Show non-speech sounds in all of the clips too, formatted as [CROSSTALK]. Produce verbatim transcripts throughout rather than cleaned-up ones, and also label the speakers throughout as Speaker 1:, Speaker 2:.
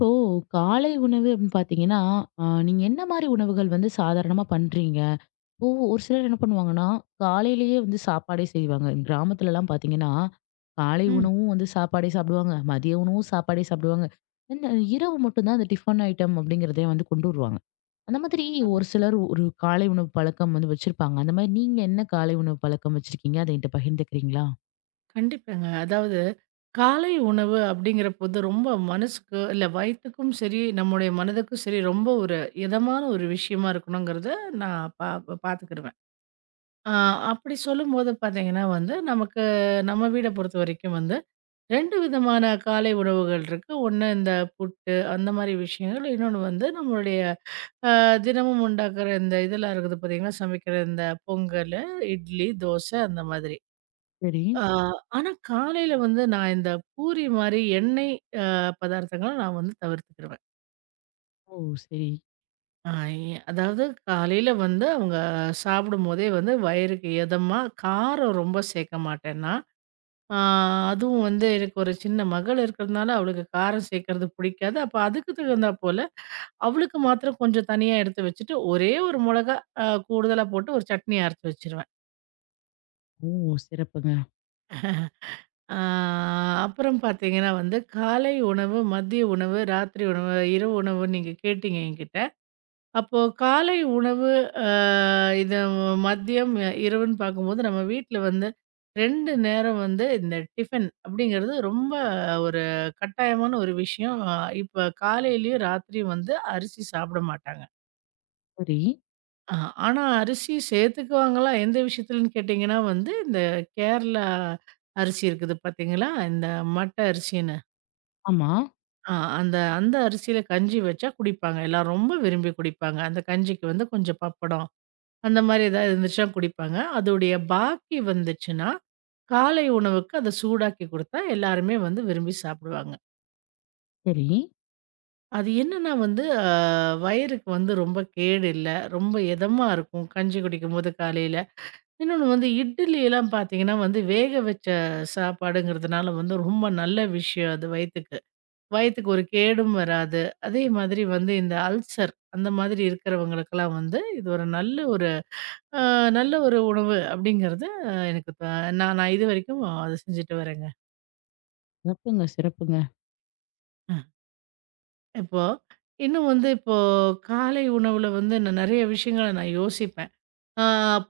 Speaker 1: இப்போ காலை உணவு அப்படின்னு பாத்தீங்கன்னா, அ நீங்க என்ன மாரி உணவுகள் வந்து சாதாரணமா பண்றீங்க? இப்போ ஒரு சிலர் என்ன பண்ணுவாங்கன்னா, காலையிலேயே வந்து சாப்பாடே செய்வாங்க. கிராமத்துலலாம் பாத்தீங்கன்னா, காலை
Speaker 2: ம்.
Speaker 1: உணவும் வந்து சாப்பாடே சாப்பிடுவாங்க. மதிய உணவும் சாப்பாடே சாப்பிடுவாங்க. இந்த இரவு மட்டும் தான் அந்த டிஃபன் ஐட்டம் அப்படிங்கிறதே வந்து கொண்டு வருவாங்க. அந்த மாதிரி
Speaker 2: ஆமா.
Speaker 1: ஒரு சிலர் ஒரு காலை உணவு பழக்கம் வந்து வச்சிருப்பாங்க. அந்த மாதிரி நீங்க என்ன காலை உணவு பழக்கம் வச்சிருக்கீங்க? அத என்கிட்ட பகிர்ந்துக்கிறீங்களா?
Speaker 2: கண்டிப்பாங்க. அதாவது காலை உணவு அப்படிங்கிறபோது ரொம்ப மனசுக்கு இல்ல வயித்துக்கும் சரி, நம்முடைய மனதுக்கும் சரி ரொம்ப ஒரு இதமான ஒரு விஷயமா இருக்கணுங்கிறத நான் பா பாத்துக்கிடுவேன். ஆ அப்படி சொல்லும்போது பாத்தீங்கன்னா வந்து, நமக்கு நம்ம வீட பொறுத்த வரைக்கும் வந்து இரண்டு விதமான காலை உணவுகள் இருக்கு. ஒண்ணு இந்த புட்டு அந்த மாரி விஷயங்கள். இன்னொன்னு வந்து நம்மளுடைய அ தினமும் உண்டாக்குற இந்த இதெல்லாம் இருக்குது பாத்தீங்கன்னா, சமைக்கிற இந்த பொங்கலு, இட்லி, தோசை அந்த மாதிரி.
Speaker 1: சரி.
Speaker 2: ஆ, ஆனா காலையில வந்து நான் இந்த பூரி மாரி எண்ணெய் அ பதார்த்தங்கள நான் வந்து தவிர்த்துக்கிருவேன்.
Speaker 1: ஓ! சரி.
Speaker 2: ஆ எ அதாவது காலையில வந்து அவங்க சாப்பிடும்போதே வந்து வயிறுக்கு எதமா, காரம் ரொம்ப சேர்க்க மாட்டேன் நான். ஆ அதுவும் வந்து எனக்கு ஒரு சின்ன மகள் இருக்கிறதுனால அவளுக்கு காரம் சேர்க்கறது புடிக்காது. அப்ப அதுக்கு தகுந்தா போல அவளுக்கு மாத்திரம் கொஞ்சம் தனியா எடுத்து வச்சுட்டு, ஒரே ஒரு மொளகா அ கூடுதலா போட்டு ஒரு சட்னி அரைச்சு வச்சுருவேன்.
Speaker 1: ஓ! சிறப்புங்க.
Speaker 2: ஆ, அப்புறம் பார்த்தீங்கன்னா வந்து, காலை உணவு, மதிய உணவு, ராத்திரி உணவு, இரவு உணவு நீங்க கேட்டீங்க என்கிட்ட. அப்போ காலை உணவு அ இது மதியம், அஹ் இரவுன்னு பார்க்கும்போது நம்ம வீட்ல வந்து இரண்டு நேரம் வந்து இந்த டிஃபன் அப்படிங்கிறது ரொம்ப ஒரு கட்டாயமான ஒரு விஷயம். அ இப்ப காலையிலயும், ராத்திரியும் வந்து அரிசி சாப்பிட மாட்டாங்க.
Speaker 1: சரி.
Speaker 2: அ ஆனா அரிசி சேர்த்துக்குவாங்களா எந்த விஷயத்துலன்னு கேட்டீங்கன்னா வந்து, இந்த கேரளா அரிசி இருக்குது பார்த்தீங்களா? இந்த மட்ட அரிசின்னு.
Speaker 1: ஆமா.
Speaker 2: ஆ அந்த அந்த அரிசியில கஞ்சி வச்சா குடிப்பாங்க. எல்லாரும் ரொம்ப விரும்பி குடிப்பாங்க. அந்த கஞ்சிக்கு வந்து கொஞ்சம் பப்படம், அந்த மாரி ஏதாவது இருந்துச்சுன்னா குடிப்பாங்க. அதோடைய பாக்கி வந்துச்சுன்னா, காலை உணவுக்கு அத சூடாக்கி குடுத்தா எல்லாருமே வந்து விரும்பி சாப்பிடுவாங்க.
Speaker 1: சரி.
Speaker 2: அது என்னன்னா வந்து அ வயிறுக்கு வந்து ரொம்ப கேடு இல்ல. ரொம்ப எதமா இருக்கும் கஞ்சி குடிக்கும்போது காலையில. இன்னொன்னு வந்து இட்லி எல்லாம் பார்த்தீங்கன்னா வந்து வேக வச்ச சாப்பாடுங்கிறதுனால வந்து ரொம்ப நல்ல விஷயம் அது வயித்துக்கு. வயத்துக்கு ஒரு கேடும் வராது. அதே மாதிரி வந்து இந்த அல்சர் அந்த மாதிரி இருக்கிறவங்களுக்கெல்லாம் வந்து இது ஒரு நல்ல ஒரு அ நல்ல ஒரு உணவு அப்படிங்கிறது அஹ், எனக்கு இப்ப நான் நான் இதுவரைக்கும் அத செஞ்சுட்டு வரேங்க.
Speaker 1: சிறப்புங்க, சிறப்புங்க.
Speaker 2: இப்போ இன்னும் வந்து இப்போ காலை உணவுல வந்து நான் நெறைய விஷயங்கள நான் யோசிப்பேன். ஆ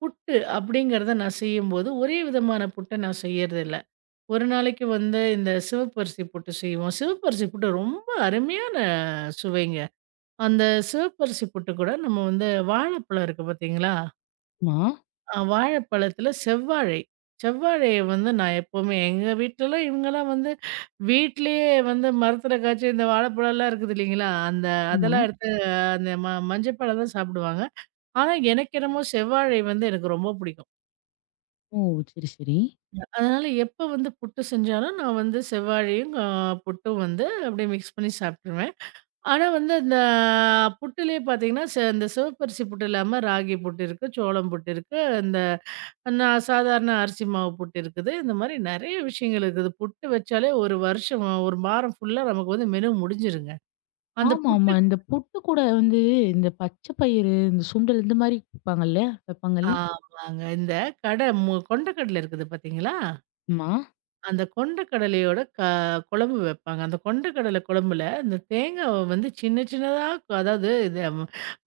Speaker 2: புட்டு அப்படிங்கிறத நான் செய்யும்போது ஒரே விதமான புட்ட நான் செய்யறதில்ல. ஒரு நாளைக்கு வந்து இந்த சிவப்பரிசி புட்டு செய்வோம். சிவப்பரிசி புட்டு ரொம்ப அருமையான சுவைங்க. அந்த சிவப்பரிசி புட்டு கூட நம்ம வந்து வாழைப்பழம் இருக்கு பார்த்தீங்களா?
Speaker 1: ஆமா.
Speaker 2: அ வாழைப்பழத்தில செவ்வாழை. செவ்வாழைய வந்து நான் எப்பவுமே எங்க வீட்லலாம் இவங்கலாம் வந்து வீட்லயே வந்து மரத்தில காய்ச்ச இந்த வாழைப்பழம்லாம் இருக்குது இல்லைங்களா? அந்த
Speaker 1: ஆமா.
Speaker 2: அதெல்லாம் எடுத்து அஹ், அந்த ம மஞ்சப்பால தான் சாப்பிடுவாங்க. ஆனா எனக்கு என்னமோ செவ்வாழை வந்து எனக்கு ரொம்ப பிடிக்கும்.
Speaker 1: ஓ! சரி, சரி.
Speaker 2: அதனால எப்ப வந்து புட்டு செஞ்சாலும் நான் வந்து செவ்வாழையும் அ புட்டும் வந்து அப்படியே மிக்ஸ் பண்ணி சாப்ட்டுருவேன். ஆனா வந்து அந்த புட்டுலயே பார்த்தீங்கன்னா, ச இந்த சிவப்பரிசி புட்டு இல்லாம ராகி புட்டு இருக்கு, சோளம் புட்டு இருக்கு, இந்த நான் சாதாரண அரிசி மாவு புட்டு இருக்குது. இந்த மாரி நெறைய விஷயங்கள் இருக்குது. புட்டு வச்சாலே ஒரு வருஷம், ஒரு வாரம் ஃபுல்லா நமக்கு வந்து மெனு முடிஞ்சிருங்க. அந்த
Speaker 1: ஆமா,
Speaker 2: புட்டு
Speaker 1: ஆமா. இந்த புட்டு கூட வந்து இந்த பச்சை பயிறு, இந்த சுண்டல் இந்த மாரி குடுப்பாங்கல்ல? வைப்பாங்கல்ல?
Speaker 2: ஆமாங்க. இந்த கட மு கொண்ட கடல இருக்குது பார்த்தீங்களா?
Speaker 1: ஆமா.
Speaker 2: அந்த கொண்ட கடலையோட க குழம்பு வைப்பாங்க. அந்த கொண்ட கடலை குழம்புல, இந்த தேங்காவ வந்து சின்ன சின்னதா கு- அதாவது இது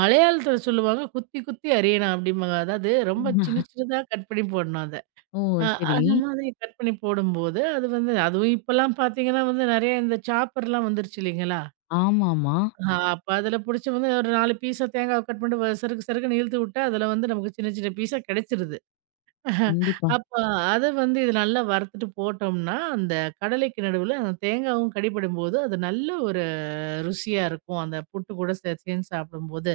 Speaker 2: மலையாளத்தில சொல்லுவாங்க, "குத்தி குத்தி அரியணும்" அப்படிம்பாங்க. அதாவது ரொம்ப சின்ன சின்னதா கட் பண்ணி போடணும் அத.
Speaker 1: ஓ!
Speaker 2: அ
Speaker 1: சரி.
Speaker 2: அந்த மாதிரி கட் பண்ணி போடும்போது, அது வந்து அதுவும் இப்பலாம் பார்த்தீங்கன்னா வந்து நெறைய இந்த சாப்பர்லாம் வந்துருச்சு இல்லைங்களா?
Speaker 1: ஆமாமா.
Speaker 2: ஆ அப்ப அதில புடிச்சு வந்து ஒரு நாலு பீஸா தேங்காவ கட் பண்ணிட்டு வ- சறுக்கு சறுக்குன்னு இழுத்து விட்டா, அதில வந்து நமக்கு சின்ன சின்ன பீஸா கிடைச்சிருது.
Speaker 1: கண்டிப்பா.
Speaker 2: அப்ப அத வந்து இது நல்லா வறுத்துட்டு போட்டோம்னா, அந்த கடலைக்கு நடுவுல அந்த தேங்காவும் கடிப்படும்போது, அது நல்ல ஒரு ருசியா இருக்கும். அந்த புட்டு கூட சேர்த்துன்னு சாப்பிடும்போது,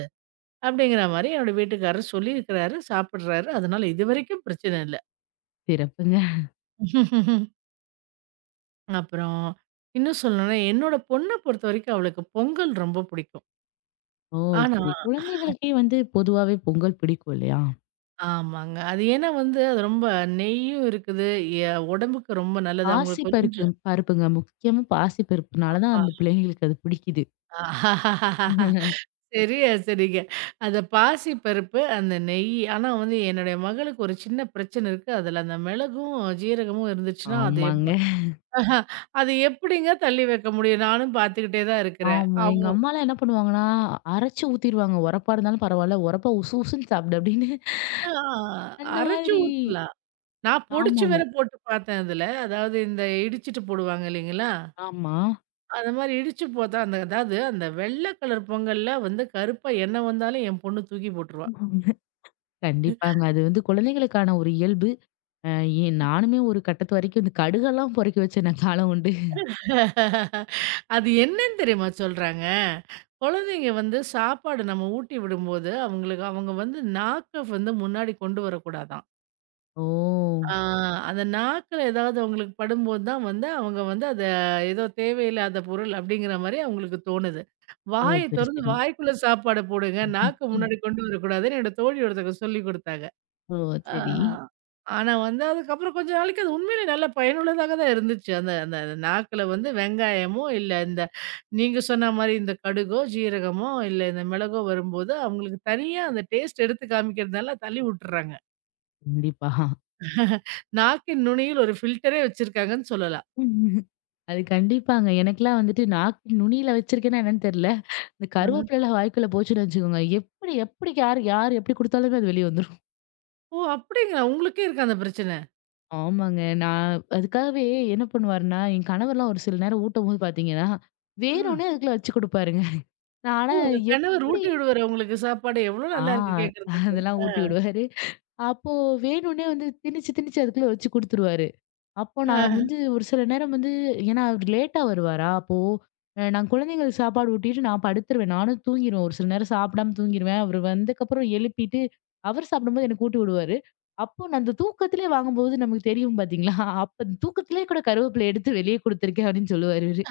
Speaker 2: அப்படிங்கிற மாரி என்னோட வீட்டுக்காரர் சொல்லியிருக்கிறாரு, சாப்பிடுறாரு. அதனால இதுவரைக்கும் பிரச்சனை இல்ல.
Speaker 1: சிறப்புங்க.
Speaker 2: [LAUGHS] அப்புறம் இன்னும் சொல்லணும்னா, என்னோட பொண்ண பொறுத்தவரைக்கும் அவளுக்கு பொங்கல் ரொம்ப பிடிக்கும்.
Speaker 1: ஓ!
Speaker 2: ஆனா
Speaker 1: சரி. குழந்தைகளுக்கே வந்து பொதுவாவே பொங்கல் பிடிக்கும் இல்லையா?
Speaker 2: ஆமாங்க. அது ஏன்னா வந்து அது ரொம்ப நெய்யும் இருக்குது. எ உடம்புக்கு ரொம்ப நல்லது.
Speaker 1: பாசி
Speaker 2: அவங்களுக்கு
Speaker 1: பருக்கு
Speaker 2: கொஞ்சம்
Speaker 1: பருப்புங்க. முக்கியமா பாசி பருப்புனால தான் அந்த பிள்ளைங்களுக்கு அது பிடிக்குது.
Speaker 2: சரியா சரிங்க. அந்த பாசி பருப்பு, அந்த நெய் ஆனா வந்து என்னுடைய மகளுக்கு ஒரு சின்ன பிரச்சனை இருக்கு. அதுல அந்த மிளகும், ஜீரகமும் இருந்துச்சுன்னா, அது
Speaker 1: ஆமாங்க.
Speaker 2: எப்ப ஆஹா அது எப்படிங்க தள்ளி வைக்க முடியும்? நானும் பார்த்துக்கிட்டே தான் இருக்கிறேன்.
Speaker 1: ஆமா.
Speaker 2: அவ
Speaker 1: எங்க அம்மாலாம் என்ன பண்ணுவாங்கன்னா, அரைச்சு ஊத்திருவாங்க. உரப்பா இருந்தாலும் பரவால்ல. உரப்பா உசு உசுன்னு சாப்பிடு அப்படின்னு.
Speaker 2: ஆ
Speaker 1: அந்த
Speaker 2: அரைச்சு
Speaker 1: மாதிரி.
Speaker 2: ஊத்தலாம். நான் பொடிச்சு வேற
Speaker 1: ஆமாமா.
Speaker 2: போட்டு பார்த்தேன் அதுல. அதாவது இந்த இடிச்சுட்டு போடுவாங்க இல்லைங்களா?
Speaker 1: ஆமா.
Speaker 2: அந்த மாரி இடிச்சு போட்டா அந்த அதாவது அந்த வெள்ள கலர் பொங்கல்ல வந்து கருப்பா என்ன வந்தாலும் என் பொண்ணு தூக்கி போட்டுருவா.
Speaker 1: கண்டிப்பாங்க. அது வந்து குழந்தைகளுக்கான ஒரு இயல்பு. அ ஏன் நானுமே ஒரு கட்டத்து வரைக்கும் இந்த கடுகெல்லாம் பொறிக்க வச்ச நான் காலம் உண்டு.
Speaker 2: அது என்னன்னு தெரியுமா சொல்றாங்க? குழந்தைங்க வந்து சாப்பாடு நம்ம ஊட்டி விடும்போது, அவங்களுக்கு அவங்க வந்து நாக்க வந்து முன்னாடி கொண்டு வரக்கூடாதாம்.
Speaker 1: ஓ!
Speaker 2: ஆ அந்த நாக்குல ஏதாவது அவங்களுக்கு படும்போது தான் வந்து, அவங்க வந்து அத ஏதோ தேவையில்லாத பொருள் அப்படிங்கிற மாரி அவங்களுக்கு தோணுது.
Speaker 1: ஓ!
Speaker 2: வாய
Speaker 1: சரி,
Speaker 2: தொறந்து
Speaker 1: சரி.
Speaker 2: வாய்க்குள்ள சாப்பாட போடுங்க. நாக்க
Speaker 1: ம்.
Speaker 2: முன்னாடி கொண்டு வரக்கூடாதுன்னு என்னோட தோழி ஒருத்தங்க சொல்லிக் குடுத்தாங்க.
Speaker 1: ஓ!
Speaker 2: ஆ.
Speaker 1: சரி.
Speaker 2: ஆனா வந்து அதுக்கப்புறம் கொஞ்ச நாளைக்கு அது உண்மையிலே நல்ல பயனுள்ளதாக தான் இருந்துச்சு. அந்த அந்த அந்த நாக்குல வந்து வெங்காயமோ, இல்ல இந்த நீங்க சொன்ன மாரி இந்த கடுகோ, ஜீரகமோ, இல்ல இந்த மிளகோ வரும்போது, அவங்களுக்கு தனியா அந்த டேஸ்ட் எடுத்து காமிக்கிறதுனால தள்ளி விட்டுர்றாங்க.
Speaker 1: கண்டிப்பா.
Speaker 2: நாக்கின் நுனியில் ஒரு ஃபில்டரே வச்சிருக்காங்கன்னு சொல்லலாம்.
Speaker 1: ம். அது [LAUGHS] கண்டிப்பாங்க. எனக்கெல்லாம் வந்துட்டு நாக்கு நுனியில வச்சிருக்கேன்னா என்னன்னு தெரியல. இந்த
Speaker 2: ம்.
Speaker 1: கருவேப்பிலலாம் வாய்க்குள்ள போச்சுன்னு வச்சுக்கோங்க. எப்படி எப்படி யார் யார் எப்படி குடுத்தாலுமே அது வெளிய வந்துரும்.
Speaker 2: ஓ! அப்படிங்களா? உங்களுக்கே இருக்கா அந்த பிரச்சன?
Speaker 1: ஆமாங்க. நான் அதுக்காகவே என்ன பண்ணுவாருன்னா, என் கணவர்லாம் ஒரு சில நேரம் ஊட்டும்போது பார்த்தீங்கன்னா,
Speaker 2: ம்.
Speaker 1: வேணும்னே அதுக்குள்ள வச்சு குடுப்பாருங்க. நான்
Speaker 2: ஓ!
Speaker 1: ஆனா
Speaker 2: உங்க கணவர்
Speaker 1: எப்படி
Speaker 2: ஊட்டி விடுவாரு உங்களுக்கு சாப்பாடு. எவ்வளோ
Speaker 1: ஆ
Speaker 2: நல்லா இருக்கு கேட்கறதுக்கு.
Speaker 1: அதெல்லாம்
Speaker 2: ஆ.
Speaker 1: ஊட்டி விடுவாரு. அப்போ வேணும்னே வந்து திணிச்சு, திணிச்சு அதுக்குள்ள வச்சு குடுத்துருவாரு. அப்போ
Speaker 2: ஆ.
Speaker 1: நான் வந்து ஒரு சில நேரம் வந்து ஏன்னா அவர் லேட்டா வருவாரா, அப்போ அ நான் குழந்தைங்களுக்கு சாப்பாடு ஊட்டிட்டு நான் படுத்துருவேன். நானும் தூங்கிருவேன். ஒரு சில நேரம் சாப்பிடாம தூங்கிருவேன். அவரு வந்தக்கப்புறம் எழுப்பிட்டு, அவர் சாப்பிடும்போது எனக்கு ஊட்டி விடுவாரு. அப்போ நான் அந்த தூக்கத்திலே வாங்கும்போது நமக்கு தெரியும் பார்த்தீங்களா? அப்ப தூக்கத்திலேயே கூட கருவேப்பிலை எடுத்து வெளியே குடுத்துருக்கேன் அப்படின்னு சொல்லுவாரு இவரு.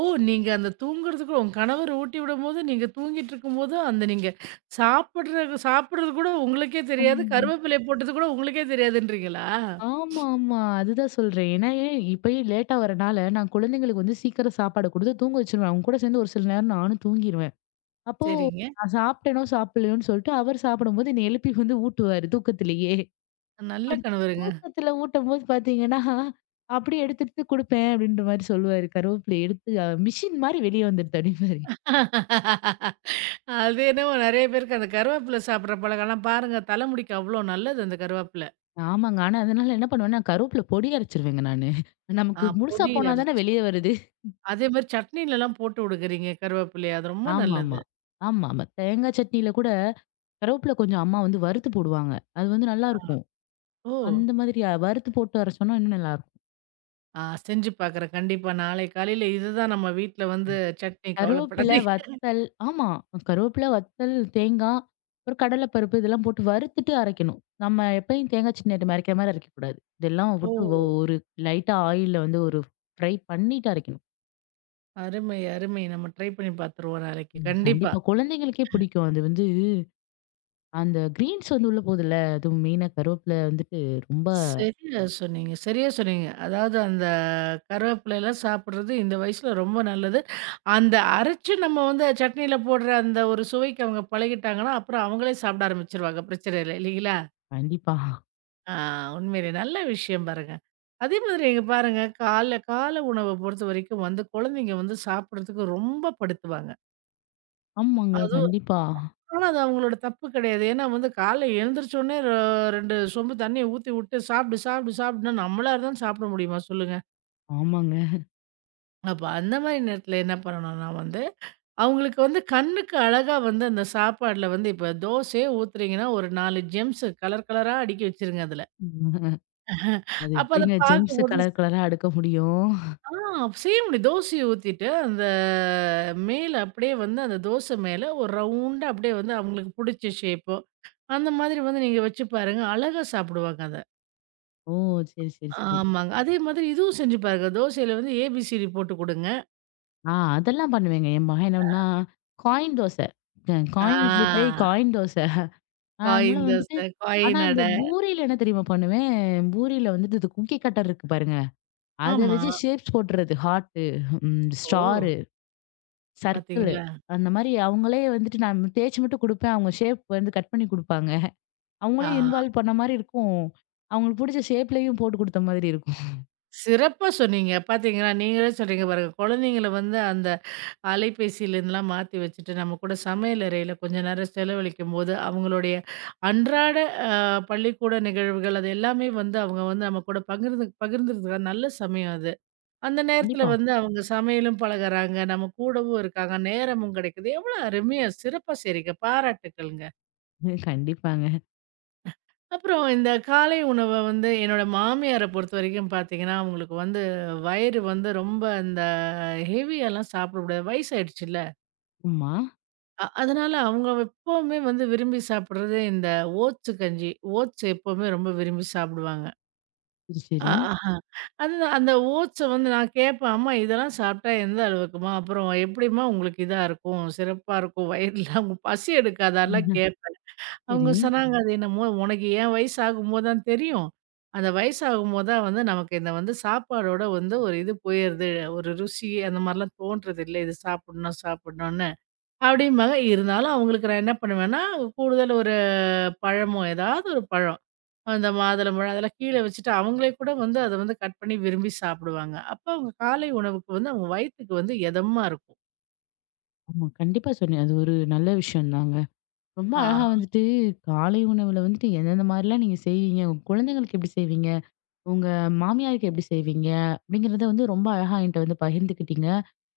Speaker 2: ஓ! நீங்க அந்த தூங்குறதுக்கு உங்க கணவர் ஊட்டி விடும்போது, நீங்க தூங்கிட்டு இருக்கும்போது, அந்த நீங்க சாப்பிடுற சாப்பிடுறது கூட உங்களுக்கே தெரியாது.
Speaker 1: ம்.
Speaker 2: கருவேப்பிலை போட்டது கூட உங்களுக்கே தெரியாதுன்றீங்களா?
Speaker 1: ஆமா, ஆமா. அதுதான் சொல்றேன். ஏன்னா ஏன் இப்பயே லேட்டா வரனால நான் குழந்தைங்களுக்கு வந்து சீக்கிரம் சாப்பாடு குடுத்து தூங்க வச்சுருவேன். அவங்க கூட சேர்ந்து ஒரு சில நேரம் நானும் தூங்கிருவேன். அப்போ
Speaker 2: சரிங்க.
Speaker 1: நான் சாப்பிட்டேனோ! சாப்பிடலையோன்னு சொல்லிட்டு, அவர் சாப்பிடும்போது என்ன எழுப்பி வந்து ஊட்டுவாரு தூக்கத்திலேயே.
Speaker 2: நல்ல
Speaker 1: அடி
Speaker 2: கணவருங்க.
Speaker 1: தூக்கத்தில ஊட்டும்போது பார்த்தீங்கன்னா, அப்படியே எடுத்து எடுத்து குடுப்பேன் அப்படின்ற மாரி சொல்லுவாரு. கருவேப்பிலைய எடுத்து அ மிஷின் மாரி வெளிய வந்துடுது அப்படிம்பாரு.
Speaker 2: அது என்னமோ நெறைய பேருக்கு அந்த கருவேப்பிலை சாப்பிடுற பழக்கம்லாம் பாருங்க, தலைமுடிக்கு அவ்ளோ நல்லது அந்த கருவேப்பிலை.
Speaker 1: ஆமாங்க. ஆனா அதனால என்ன பண்ணுவேன்னா, கருவேப்பில பொடி அரைச்சுருவேங்க நானு.
Speaker 2: ஆ
Speaker 1: நமக்கு முழுசா
Speaker 2: பொடி
Speaker 1: போனா தானே
Speaker 2: அரைச்சு.
Speaker 1: வெளிய வருது.
Speaker 2: அதே மாரி சட்னிலலாம் போட்டு விடுக்குறீங்க கருவேப்பிலைய. அது ரொம்ப நல்லது.
Speaker 1: ஆமாமா. ஆமாமா. தேங்காய் சட்னியில கூட கருவேப்பில கொஞ்சம் அம்மா வந்து வறுத்து போடுவாங்க. அது வந்து நல்லாருக்கும்.
Speaker 2: ஓ!
Speaker 1: அந்த மாதிரி அ வறுத்து போட்டு அரைச்சோம்னா இன்னும் நல்லாருக்கும்.
Speaker 2: ஆ செஞ்சு பாக்குறேன். கண்டிப்பா நாளை காலையில இதுதான் நம்ம வீட்ல வந்து சட்னி
Speaker 1: கருவேப்பில,
Speaker 2: கவலைப்படாதீங்க.
Speaker 1: வத்தல். ஆமா. கருவேப்பில, வத்தல், தேங்காய், அப்புறம் கடலை பருப்பு இதெல்லாம் போட்டு வறுத்துட்டு அரைக்கணும். நம்ம எப்பயும் தேங்காய் சின்னதும் அரைக்கிற மாரி அரைக்கக்கூடாது. இதெல்லாம்
Speaker 2: ஓ!
Speaker 1: விட்டு ஒ ஒரு லைட்டா ஆயில்ல வந்து ஒரு ஃப்ரை பண்ணிட்டு அரைக்கணும்.
Speaker 2: அருமை, அருமை. நம்ம ட்ரை பண்ணி பார்த்துருவோம் நாளைக்கு.
Speaker 1: ம்.
Speaker 2: கண்டிப்பா.
Speaker 1: கண்டிப்பா. குழந்தைங்களுக்கே பிடிக்கும். அது வந்து அந்த கிரீன்ஸ் வந்து உள்ள போகுதுல்ல, அதுவும் மெயினா கருவேப்பில வந்துட்டு ரொம்ப
Speaker 2: சரியா சொன்னீங்க, சரியா சொன்னீங்க. அதாவது அந்த கருவேப்பிலைலாம் சாப்பிடுறது இந்த வயசுல ரொம்ப நல்லது. அந்த அரைச்சு நம்ம வந்து சட்னியில போடுற அந்த ஒரு சுவைக்கு அவங்க பழகிட்டாங்கன்னா, அப்புறம் அவங்களே சாப்பிட ஆரம்பிச்சுருவாங்க. பிரச்சனை இல்ல. இல்லைங்களா?
Speaker 1: கண்டிப்பா.
Speaker 2: ஆ உண்மையிலே நல்ல விஷயம் பாருங்க. அதே மாதிரி இங்க பாருங்க, கால்ல காலை உணவ பொறுத்தவரைக்கும் வந்து குழந்தைங்க வந்து சாப்பிடுறதுக்கு ரொம்ப படுத்துவாங்க.
Speaker 1: ஆமாங்க.
Speaker 2: அதுவும்
Speaker 1: கண்டிப்பா.
Speaker 2: ஆனா, அது அவங்களோட தப்பு கிடையாது. ஏன்னா வந்து காலைல எழுந்திரிச்ச உடனே ர இரண்டு சொம்பு தண்ணிய ஊத்தி விட்டு, சாப்பிடு, சாப்பிடு, சாப்பிடுன்னா நம்மளா இருந்தாலும் சாப்பிட முடியுமா சொல்லுங்க?
Speaker 1: ஆமாங்க.
Speaker 2: அப்ப அந்த மாரி நேரத்துல என்ன பண்ணணும்னா வந்து, அவங்களுக்கு வந்து கண்ணுக்கு அழகா வந்து அந்த சாப்பாடுல வந்து இப்ப தோசையே ஊத்துறீங்கன்னா, ஒரு நாலு ஜெம்ஸ் கலர் கலரா அடுக்கி வச்சிருங்க அதுல.
Speaker 1: [LAUGHS] அது
Speaker 2: அப்ப அத
Speaker 1: எப்படிங்க ஜெம்ஸ்
Speaker 2: பார்க்கும்போது
Speaker 1: கலர் கலரா அடுக்க முடியும்?
Speaker 2: ஆ செய்ய முடியும். தோசைய ஊத்திட்டு, அந்த மேல அப்படியே வந்து அந்த தோசை மேல ஒரு ரவுண்டா அப்படியே வந்து அவங்களுக்கு புடிச்ச ஷேப்போ அந்த மாதிரி வந்து நீங்க வச்சு பாருங்க. அழகா சாப்பிடுவாங்க அத.
Speaker 1: ஓ! சரி, சரி, சரி.
Speaker 2: ஆமாங்க. அதே மாதிரி இதுவும் செஞ்சு பாருங்க. தோசையில வந்து ஏபிசிடி போட்டு குடுங்க.
Speaker 1: ஆ அதெல்லாம் பண்ணுவேங்க. என் மகன் என்னன்னா, காயின் தோசை. அ காயின் இட்லி போய்
Speaker 2: ஆ
Speaker 1: காயின் தோசை. அதனால
Speaker 2: காயின்
Speaker 1: வந்துட்டு
Speaker 2: தோசை,
Speaker 1: ஆனா
Speaker 2: காயின்
Speaker 1: இந்த
Speaker 2: அடை.
Speaker 1: பூரியில என்ன தெரியுமா பண்ணுவேன்? பூரியில வந்துட்டு இது குக்கி கட்டர் இருக்கு பாருங்க. அத
Speaker 2: ஆமா.
Speaker 1: வச்சு ஷேப்ஸ் போட்டுறது. ஹார்ட்டு, ம்
Speaker 2: ஓ!
Speaker 1: Star, circle.
Speaker 2: பார்த்தீங்களா?
Speaker 1: அந்த மாரி அவங்களே வந்துட்டு நான் தேய்ச்சு மட்டும் குடுப்பேன். அவங்க ஷேப் வந்து கட் பண்ணி குடுப்பாங்க.
Speaker 2: ஆ
Speaker 1: அவங்களையும் இன்வால்வ் பண்ண மாரி இருக்கும். அவங்களுக்கு புடிச்ச ஷேப்லயும் போட்டு குடுத்த மாதிரி இருக்கும்.
Speaker 2: சிறப்பா சொன்னீங்க. பார்த்தீங்களா? நீங்களே சொல்றீங்க பாருங்க. குழந்தைங்கள வந்து அந்த அலைபேசியிலருந்துலாம் மாத்தி வச்சுட்டு, நம்ம கூட சமையல் அறையில கொஞ்ச நேரம் செலவழிக்கும்போது, அவங்களுடைய அன்றாட அ பள்ளிக்கூட நிகழ்வுகள் அது எல்லாமே வந்து அவங்க வந்து நம்ம கூட பகிர்ந்து பகிர்ந்துக்கிறதுக்கான நல்ல சமயம் அது. அந்த நேரத்துல
Speaker 1: கண்டிப்பா.
Speaker 2: வந்து அவங்க சமையலும் பழகுறாங்க, நம்ம கூடவும் இருக்காங்க, நேரமும் கிடைக்குது. எவ்வளோ அருமையா சிறப்பா செய்றீங்க. பாராட்டுக்கள்ங்க.
Speaker 1: உம், கண்டிப்பாங்க.
Speaker 2: அப்புறம் இந்த காலை உணவ வந்து என்னோட மாமியார பொறுத்தவரைக்கும் பார்த்தீங்கன்னா, அவங்களுக்கு வந்து வயிறு வந்து ரொம்ப இந்த ஹெவியாலாம் சாப்பிட முடியாது. வயசாயிடுச்சுல்ல.
Speaker 1: ஆமா.
Speaker 2: அ அதனால அவங்க எப்பவுமே வந்து விரும்பி சாப்பிடுறது இந்த ஓட்ஸு கஞ்சி. ஓட்ஸ் எப்பவுமே ரொம்ப விரும்பி சாப்பிடுவாங்க.
Speaker 1: சரி,
Speaker 2: ஆ,
Speaker 1: சரி.
Speaker 2: ஆஹா. அதுதான் அந்த ஓட்ஸ வந்து நான் கேட்பேன், "அம்மா இதெல்லாம் சாப்பிட்டா எந்த அளவுக்கும்மா? அப்புறம் எப்படிம்மா உங்களுக்கு இதா இருக்கும்? சிறப்பா இருக்கும் வயிறுலாம்? உங்க பசி
Speaker 1: [LAUGHS]
Speaker 2: எடுக்காதாலாம்?"
Speaker 1: உம்,
Speaker 2: கேட்பேன். அவங்க
Speaker 1: சரி.
Speaker 2: சொன்னாங்க, "அது என்னமோ உனக்கு என் வயசு ஆகும்போது தான் தெரியும். அந்த வயசாகும்போது தான் வந்து நமக்கு இந்த வந்து சாப்பாடோட வந்து ஒரு இது போயிருது. ஒரு ருசி அந்த மாரிலாம் தோன்றதில்ல. இது சாப்பிடணும் சாப்பிடணும்னு." அப்படிம்பாங்க. இருந்தாலும் அவங்களுக்கு நான் என்ன பண்ணுவேன்னா, கூடுதல் ஒரு பழமோ ஏதாவது ஒரு பழம். அந்த மாதுளம்பழம் அதெல்லாம் கீழ வச்சுட்டு அவங்களே கூட வந்து அத வந்து கட் பண்ணி விரும்பி சாப்பிடுவாங்க. அப்ப அவங்க காலை உணவுக்கு வந்து அவங்க வயித்துக்கு வந்து எதமா இருக்கும்.
Speaker 1: ஆமா. கண்டிப்பா சொன்னேன். அது ஒரு நல்ல விஷயம் தாங்க. ரொம்ப
Speaker 2: ஆ
Speaker 1: அழகா வந்துட்டு காலை உணவுல வந்துட்டு எந்தெந்த மாரிலாம் நீங்க செய்வீங்க? உங்க குழந்தைங்களுக்கு எப்படி செய்வீங்க? உங்க மாமியாருக்கு எப்படி செய்வீங்க? அப்படிங்கிறத வந்து ரொம்ப அழகா என்ட்ட வந்து பகிர்ந்துக்கிட்டீங்க.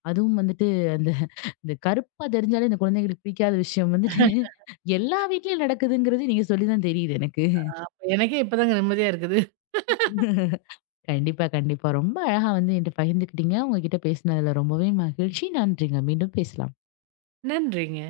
Speaker 1: அதுவும் வந்துட்டு அந்த இந்த கருப்பா தெரிஞ்சாலே இந்த குழந்தைங்களுக்கு பிடிக்காத விஷயம் வந்துட்டு எல்லா வீட்லயும் நடக்குதுங்கிறது நீங்க சொல்லி தான் தெரியுது எனக்கு.
Speaker 2: அப்ப எனக்கே இப்பதாங்க நிம்மதியா இருக்குது.
Speaker 1: கண்டிப்பா, கண்டிப்பா. ரொம்ப அழகா வந்து என்ட்ட பகிர்ந்துக்கிட்டீங்க. உங்க கிட்ட பேசினதுல ரொம்பவே மகிழ்ச்சி. நன்றிங்க. மீண்டும் பேசலாம்.
Speaker 2: நன்றிங்க.